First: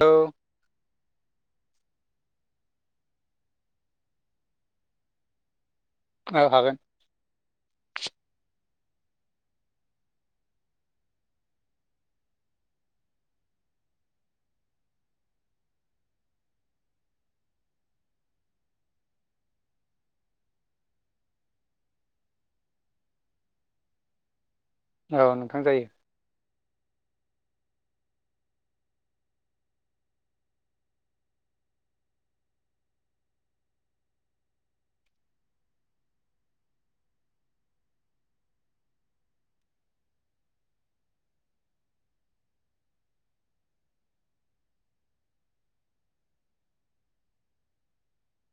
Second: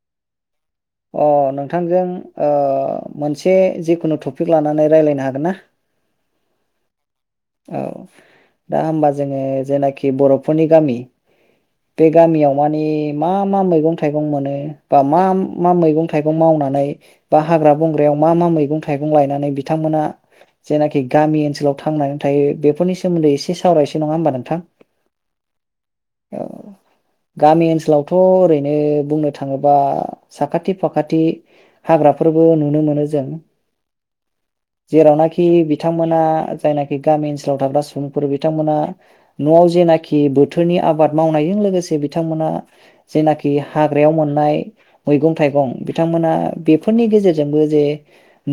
औ। अ नोंथांजों मोनसे जिखुनु टपिक लानानै रायज्लायनो हागोन ना। औ हागोन। औ दा होनबा जोङो जेनाखि बर'फोरनि गामि बे गामियाव मानि मा मा मैगं थाइगं मोनो बा मा मा मैगं थाइगं मावनानै बा हाग्रा बंग्रायाव मा मा मैगं थाइगं लायनानै बिथांमोना जेनाखि गामि ओनसोलाव थांनानै थायो बेफोरनि सोमोन्दै एसे सावरायसो नङा होमबा नोंथां। औ नोंथां जायो। औ गामि ओनसोलावथ' ओरैनो बुंनो थाङोबा साखाथि फाखाथि हाग्राफोरबो नुनो मोनो जों जेरावनाखि बिथांमोना जायनाखि गामि ओनसोलाव थाग्रा सुबुंफोर बिथांमोना न'आव जेनाखि बोथोरनि आबाद मावनायजों लोगोसे बिथांमोना जेनाखि हाग्रायाव मोननाय मैगं थाइगं बिथांमोना बेफोरनि गेजेरजोंबो जे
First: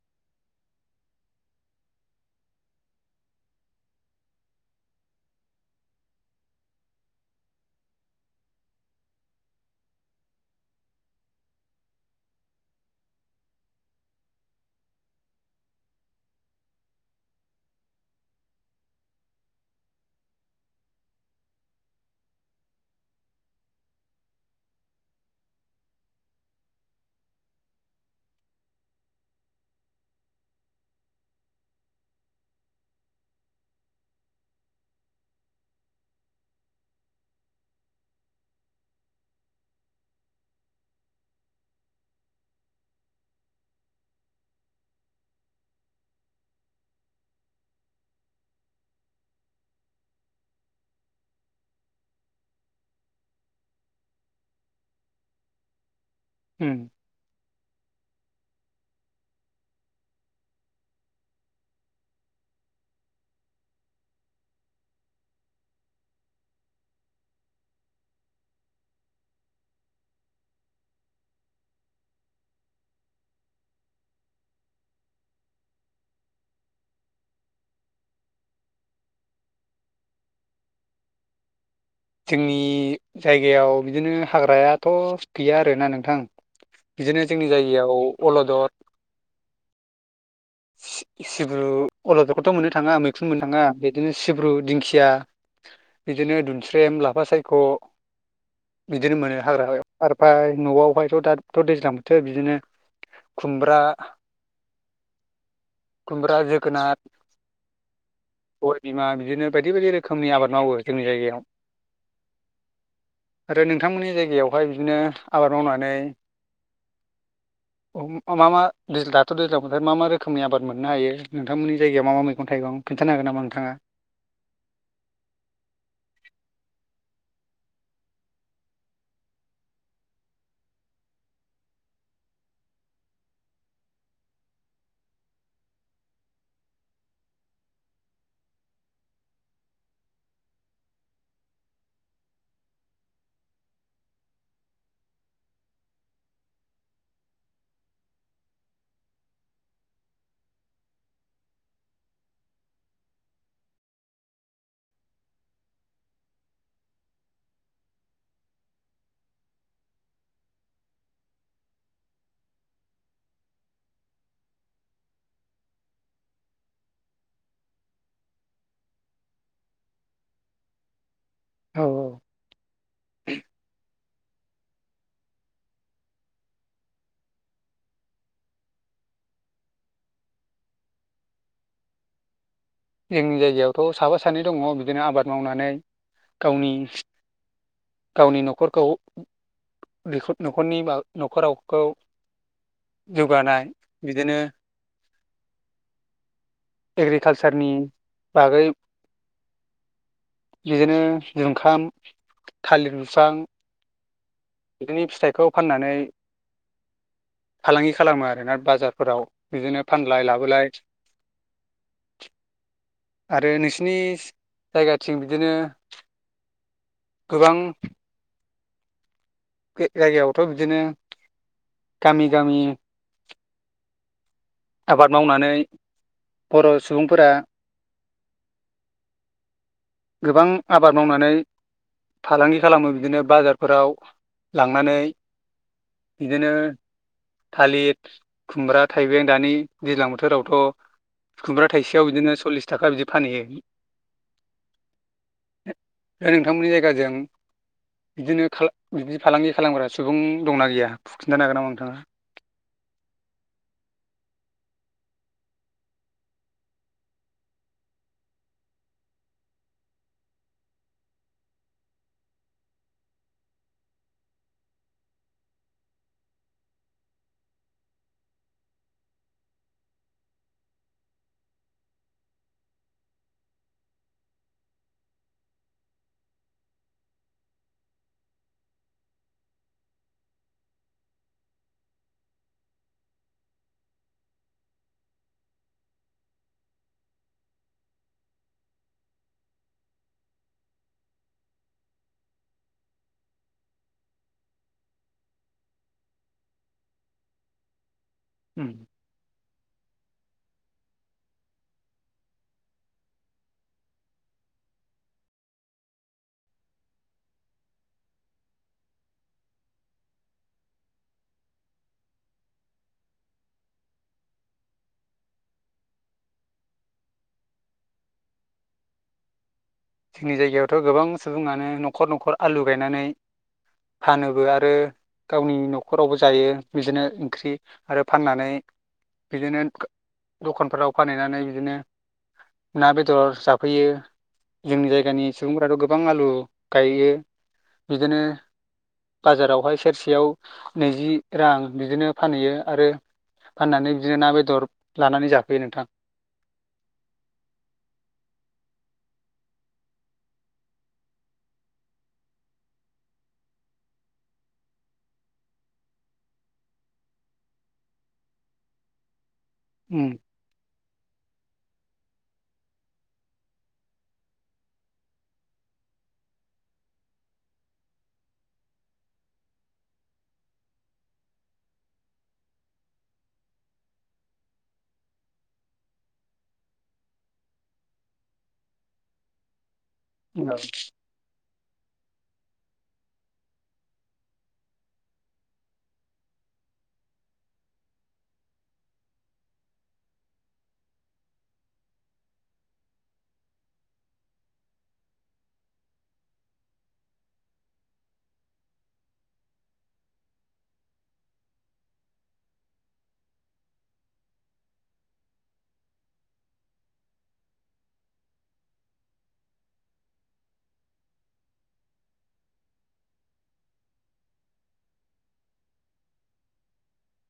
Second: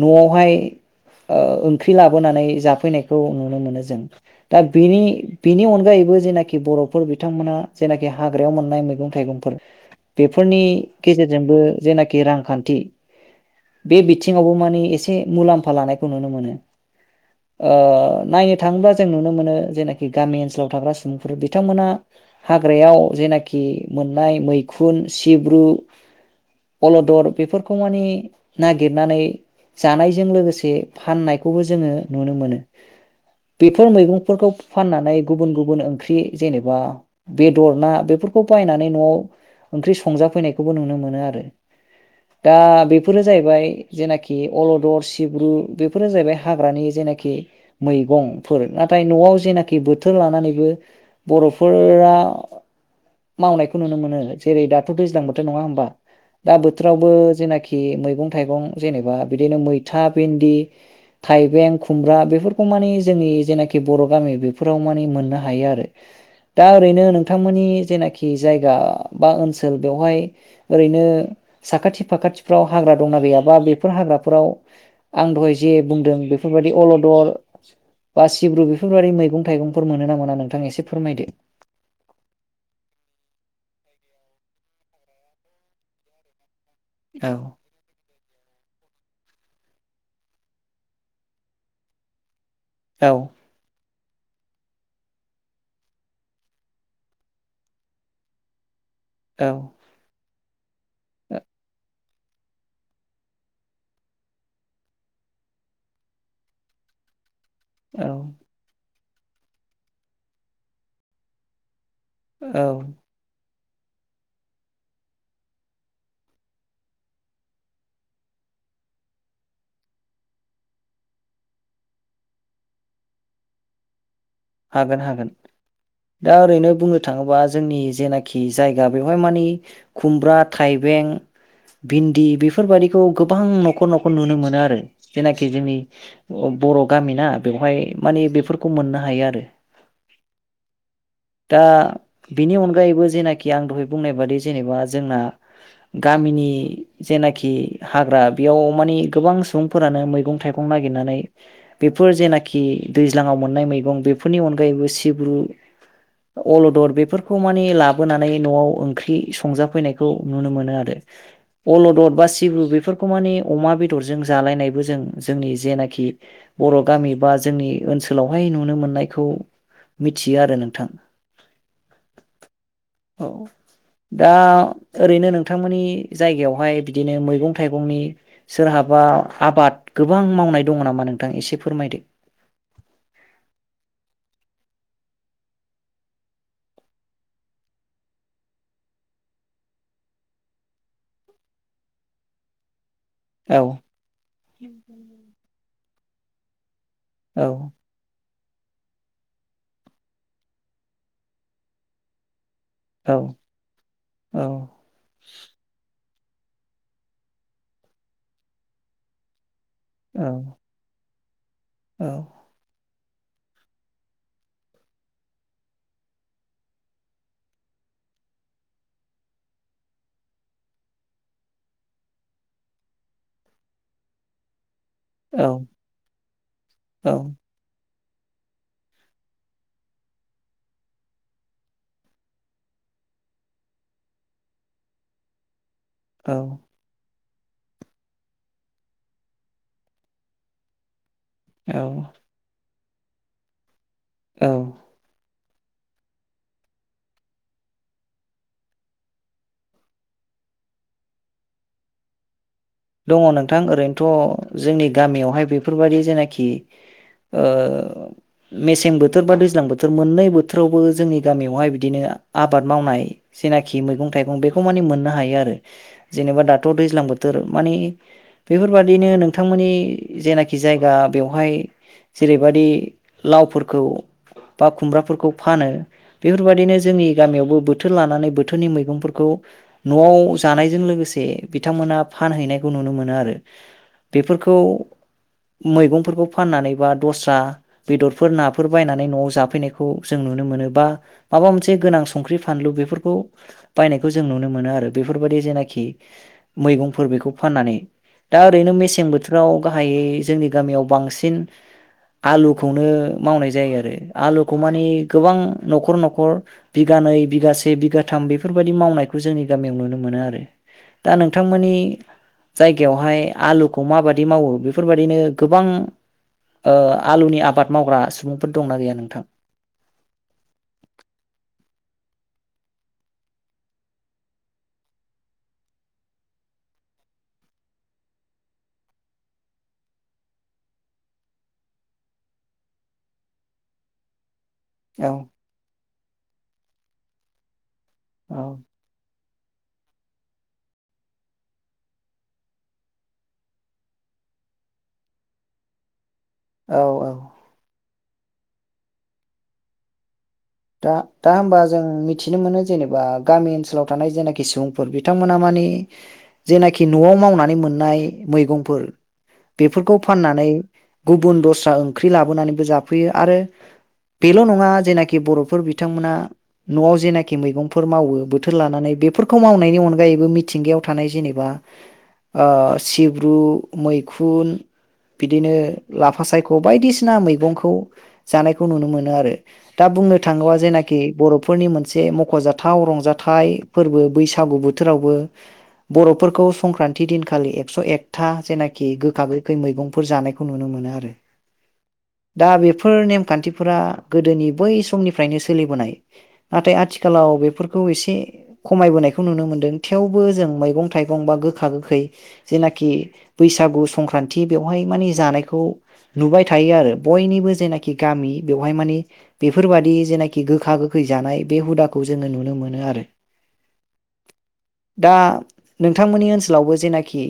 न'आवहाय ओंख्रि लाबोनानै जाफैनाय। खौ नुनो मोनो जों दा बेनि बेनि अनगायैबो जेनाखि बर'फोर बिथांमोना जेनाखि हाग्रायाव मोननाय मैगं थाइगंफोर बेफोरनि गेजेरजोंबो जेनाखि रांखान्थि बे बिथिङावबो माने एसे मुलाम्फा लानायखौ नुनो मोनो। नायनो थाङोब्ला जों नुनो मोनो जेनाखि गामि ओनसोलाव थाग्रा सुबुंफोर बिथांमोना हाग्रायाव जेनाखि मोननाय मैखुन, सिब्रु, अलदर बेफोरखौ मानि नागिरनानै जानायजों लोगोसे फाननायखौबो जोङो नुनो मोनो। बेफोर मैगंफोरखौ फाननानै गुबुन गुबुन ओंख्रि जेनेबा बेदर, ना बेफोरखौ बायनानै न'आव ओंख्रि संजाफैनायखौबो नुनो मोनो आरो दा बेफोरो जाहैबाय जेनाखि अलदर, सिब्रु बेफोरो जाहैबाय हाग्रानि जेनाखि मैगंफोर नाथाय न'आव जेनाखि बोथोर लानानैबो बर'फोरा मावनायखौ नुनो मोनो जेरै दाथ' दैज्लां बोथोर नङा होमबा। दा उम बोथोरावबो जेनाखि मैगं मैगं थाइगं जेनेबा बिदिनो मैथा, भिन्दि, थाइबें, खुमब्रा बेफोरखौ मानि जोंनि जेनाखि बर' गामि बेफोराव मानि मोननो हायो आरो दा ओरैनो नोंथांमोननि जेनाखि जायगा बा ओनसोल बेवहाय ओरैनो साखाथि फाखाथिफ्राव हाग्रा दंना गैयाबा बेफोर हाग्राफोराव आं दहाय जे बुंदों बेफोर बायदि अलदर बा सिब्रु बेफोर बायदि मैगं थाइगंफोर मोनोना मोना नोंथां एसे फोरमायदो। जोंनि जायगायाव बिदिनो हाग्रायाथ' गैया आरोना नोंथां। बिदिनो औ जोंनि जायगायाव अलदर। सिब्रु, अलदर थ' मोननो थाङा औ मैखुन मोननो थाङा। बिदिनो सिब्रु, दिंखिया बिदिनो दौवस्रेम लाफा सायख'। बिदिनो मोनो औ हाग्रायाव आरो। ओमफ्राय न'आव। शआमफ्रायथ' दाथ' दैज्लां। थो बिदिनो खुमब्रा कुमब्रा जोगोनाट औ बिमा बिदिनो बायदि बायदि रोखोमनि आबाद मावो जोंनि जायगायाव। औ आरो नोंथांमोननि जायगायावहाय बिदिनो आबाद मावनानै मा मा दैज दाथ दैज्लां बोथोर मा मा रो खोमनि आबाद मोननो हायो नोंथांमोननि जायगायाव मा मा मैगं थाइगं खिन्थानो हागोन नामा नोंथाङा? हागोन हागोन दा ओरैनो बुंनो थाङोबा जोंनि जेनाखि जायगा बेवहाय मानि खुमब्रा थाइबें भिन्दि बेफोरबायाददिखौ गोबां न'खर न'खर नुनो मोनो आरो जेनाखि जोंनि बर' गामिनाा बेवहाय मानि बेफोरखौ मोननो हायो आरो। [inaudible] दा बिनि अनगायैबो जेनाखि आं दहाय बुंनाय बादि जेनेबा जोंना गामिनि जेनाखि हाग्रा बेयाव मानिे गोबां सुबुंफोरानो मैगं थाइगं नागिरनानै बेफोर जेनाखि दैज्लाङाव मोननाय मैगं बेफोरनि अनगायैबो सिब्रु। अलदद बेफोरखौ मानि लाबोनानै न'आव ओंख्रि संजाफैनायखौ नुनो मोनो आरो अलदद बा सिबु बेफोरखौ मानि अमा बेदरजों जालायनायबो जों जोंनि जेनाखि बर' गामि बा जोंनि ओनसोलावहाय नुनो मोननायखौ मिथियो आरो नोंथां। औ औ औ दा ओरैनो नोंथांमोननि जायगायावहाय बिदिनो मैगं थाइगंनि सोरहाबा आबाद गोबां मावनाय दङ नामा नोंथां एसे फोरमायदो। जोंनि जायगायावथ' साबा सानै दङ बिदिनो आबाद मावनानै गावनि गावनि न'खरखौ न'खरनि न'खरावखौ औ जौगानाय बिदिनो एग्रिकाल औ सारनि बागै बिदिनो जुंखाम थालिर औ बिफां औ बिदिनो फिथाइखौ फाननानै फालांगि खालामो आरोना बाजारफोराव बिदिनो औ फानलाय लाबोलाय औ आरो नोंसिनि जायगाथिं बिदिनो गोबां बे जायगायावथ' बिदिनो गामि गामि आबाद मावनानै बर' औ सुबुंफोरा गोबां आबाद मावनानै फालांगि खालामो बिदिनो बाजारफोराव लांनानै बिदिनो औ थालिर खुमब्रा थाइबें दानि दैज्लां बोथोरावथ खुमब्रा औ थाइसेयाव बिदिनो सल्लिस थाखा बिदि फानहैयो औ नोंथांमोननि जायगाजों बिदिनो बि फालांगि खालामग्रा सुबुं दंना गैया फु खिन्थानो हागोन नामा नोंथाङा दङ नोंथां ओरैनोथ' जोंनि गामियावहाय बेफोरबायदि जेनाखि मेसें बोथोर बा दैज्लां बोथोर मोननै बोथोरावबो जोंनि गामियावहाय बिदिनो आबाद मावनाय जेनाखि मैगं थाइगं बेखौ मानि मोननो हायो आरो जेनेबा दाथ' दैज्लां बोथोर माने बेफोरबादिनो नोंथांमोननि जेनाखि जायगा बेवहाय जेरैबादि लावफोरखौ बा खुमब्राफोरखौ फानो बेफोरबायदिनो जोंनि गामियावबो बोथोर लानानै बोथोरनि मैगंफोरखौ न'आव जानायजों लोगोसे बिथांमोना फानहैनायखौ नुनो मोनो आरो बेफोरखौ मैगंफोरखौ फाननानै बा दस्रा बेदरफोर नाफोर बायनानै न'आव जाफैनायखौ जों नुनो मोनो बा माबा मोनसे गोनां संख्रि फानलु बेफोरखौ बायनायखौ जों नुनो मोनो आरो बेफोरबायाददि जेनाखि मैगं फोर बेखौ फाननानै दा ओरैनो मेसें बोथोराव गाहायै जोंनि गामियाव बांसिन आलुखौनो मावनाय जायो आरो आलुखौ माने गोबां नखर नखर बिगानै बिगासे बिगाथाम बेफोरबायदि मावनायखौ जोंनि गामियाव नुनो मोनो आरो दा नोंथां मोननि। जायगायावहाय आलुखौ माबादि मावो बेफोरबादिनो गोबां ओ आलुनि आबाद मावग्रा सुबुंफोर दंना गैया नोंथां जोंनि जायगायावथ' गोबां सुबुङानो न'खर न'खर आलु गायनानै फानोबो आरो गावनि न'खरावबो जायो बिदिनो ओंख्रि आरो फाननानै बिदिनो दखानफोराव फानहैनानै बिदिनो ना बेदर जाफैयो जोंनि औ जायगानि सुबुंफोराथ' गोबां आलु गायो बिदिनो औ बाजारावहाय सेरसेयाव नैजि रां बिदिनो फानहैयो आरो फाननानै बिदिनो ना बेदर लानानै जाफैयो नोंथां। औ औ दा दा होमबा जों मिथिनो मोनो जेनेबा गामि ओनसोलाव थानाय जेनाखि सुबुंफोर बिथांमोनहा माने जेनाखि न'आव मावनानै मोननाय मैगंफोर बेफोरखौ उम फाननानै गुबुन दस स्रा ओंख्रि लाबोनानैबो जाफैयो आरो बेल' नङा जेनाखि बर' फोर बिथांमोना न'आव जेनाखि मैगंफोर मावो बोथोर लानानै बेफोरखौ मावनायनि अनगायैबो मिथिंगायाव थानाय जेनेबा ओ सिब्रु मैखुन बिदिनो लाफा सायख' बायदिसिना मैगंखौ जानायखौ नुनो मोनो आरो दा बुं थाङोबा जेनाखि बर'फोरनि मोन से मख'जाथाव रंजाथाइ फोरबो बैसागु बोथोरावबो बर'फोरखौ संक्रान्ति दिनखालि एक्स' एकथा जेनाखि गोखा गोखै मैगंफोर जानायखौ नुनो मोनो आरो दा बेफोर नेमखान्थिफोरा गोदोनि बै समनिफ फ्राइनो सोलिबोनाय नाथाय आथिखालाव बेफोरखौ एसे खमायबोनायखौ नुनो मोनदों थेवबो जों मैगं थाइगं बा गोखा गोखै जेनाखि बैसागु संक्रानति बेवहाय माने जानायखौ नुबाय थायो आरो बयनिबो जेनाखि गामि बेवहाय माने बेफोरबादि जेनाखि गोखा गोखै जानाय बे हुदाखौ जोङो नुनो मोनो आरो दा नोंथांमोननि ओनसोलावबो जेनाखि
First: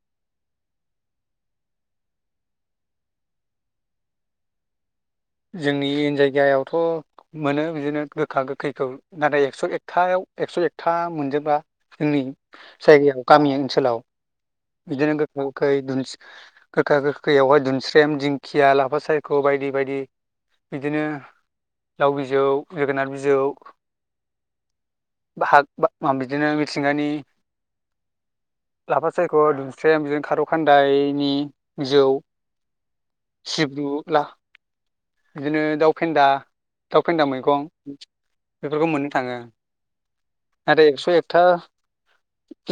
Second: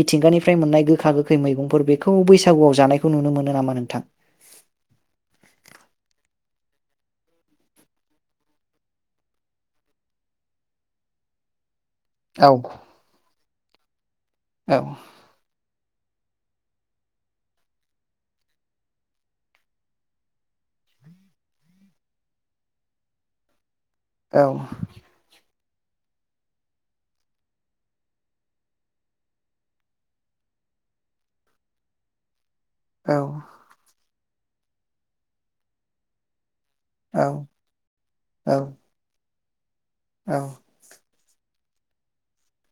मिथिंगानिफ्राय मोननाय गोखा गोखै मैगंफोर बेखौ बैसागुआव जानायखौ नुनो मोनो नामा नोंथां जोंनि जायगायावथ' मोनो बिदिनो गोखा गोखैखौ नाथाय एकस' एकथायाव एकस' एकथा मोनजोबा जोंनि औ जायगायाव गामि ओनस हेलौ औ बिदिनो गोखा गोखै दिनिस गोखा गोखैयावहाय दिनस्रेम दिंखिया लाफा सायख' बायदि बायदि बिदिनो लाव बिजौ जोगोनार बिजौ। औ हाग बा बिदिनो मिथिंगानि लाफा सायख' दुमस्रेम जों खारौ खान्दायनि जौ औ सिब्रुला बिदिनो दाउ फेन्दा दाउ फेन्दा मैगं बेफोरखौ मोननो थाङो। औ आरो एकस' एकथा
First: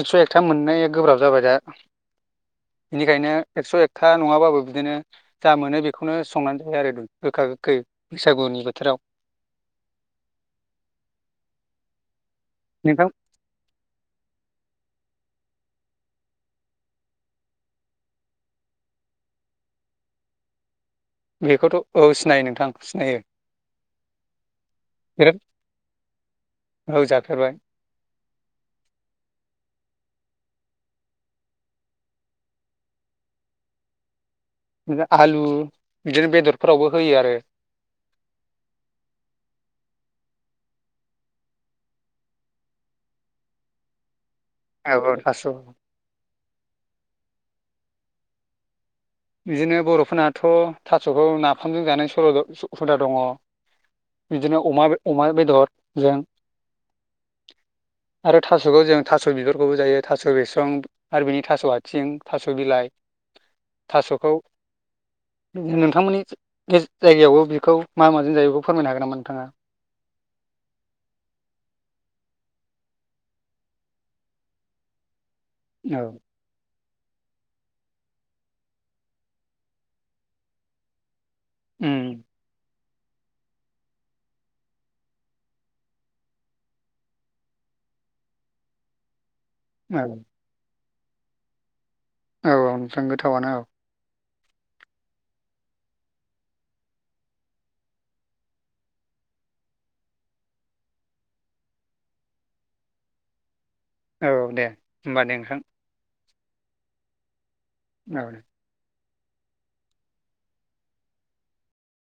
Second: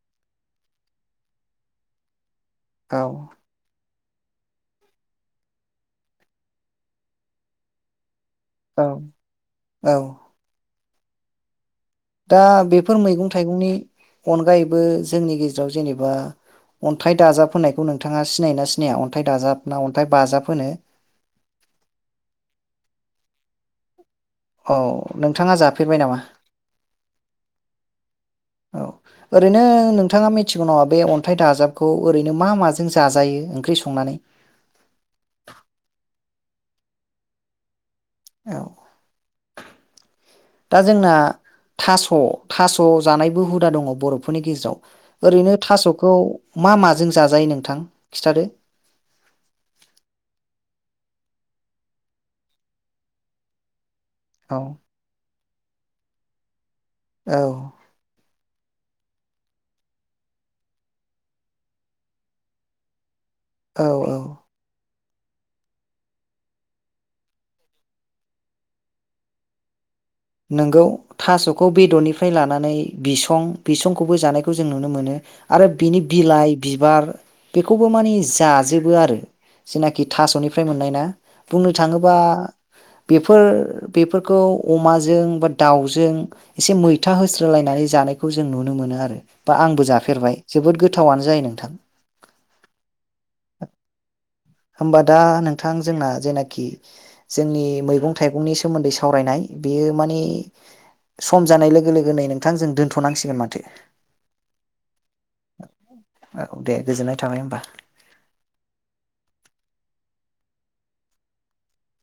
एकस' एकथा मोननाय गोब्राब जाबाय दा। औ बेनिखायनो एक्स' एक। था नङाबाबो बिदिनो जा मोनो बेखौनो संनानै जायो आरो। गोखा गोखै बैसागुनि औ बोथोराव औ दा बेफोर नोंथां मैगं थाइगंनि अनगायैबो। जोंनि गेजेराव जेनेबा अन्थाइ दाजाब होननायखौ नोंथाङा सिनायोना सिनाया अन्थाइ दाजाब ना अन्थाइ बाजाब होनो बेखौथ' ओ सिनायो नोंथां सिनायो औ बिराद नोंथाङा जाफेरबाय नामा औ जाफेरबाय औ ओरैनो नोंथाङा मिथ थिगआनो बे अन्थाइ दाजाबखौ ओरैनो मा माजों जाजायो ओंख्रि संनानै? [inaudible] आलु बिदिनो बेदरफोरावबो होयो आरो। औ दा जोंना थास' थास' जानायबो हुदा दङ बर' फोरनि औ औ गेजेराव थास' ओरैनो थास'खौ मा माजों जाजायो नों नोंथां खिथादो। बिदिनो बर'फोरनाथ' थास'खौ नाफामजों जानाय बर' द' हुदा दङ। औ बिदिनो अमा बे अमा बेदर जों। औ। आरो थास'खौ जों थास' बिबारखौबो जायो थास' बिसं आरो बिनि थास' आथिं थास' बिलाइ औ औ थास'खौ नोंथांमोननि जायगायावबो बेखौ मा माजों जायो बेखौ फोरमायनो हागोन नामा नोंथाङा? नोंगौ थास'खौ बेदरनिफ्राय लानानै बिसं बिसंखौबो जानायखौ जों नुनो मोनो। आरो बिनि औ बिलाइ बि बार बेखौबो माने जाजोबो आरो जेनाखि थास'निफ्राय मोननाय ना। बुंनो उम थाङोबा बेफोर-बेफोरखौ अमाजो जों बा दावजों एसे मैथा होस्रोलायनानै जानायखौ जों नुनो मोनो आरो। बा आंबो औ जाफेरबाय जोबोद गोथ गोथावआनो जायो नोंथां। औ औ नोंथां गोथावानो औ। होमबा दा नोंथां जोंना जेनाखि जोंनि मैगं थाइगंनि सोमोन्दै सावरायनाय बेयो माने सम जानाय लोगो लोगोनै नोंथां जों दोनथ'नांसिगोन माथो। औ दे होमबा दे नोंथां। औ दे गोजोननाय थाबाय होमबा। औ।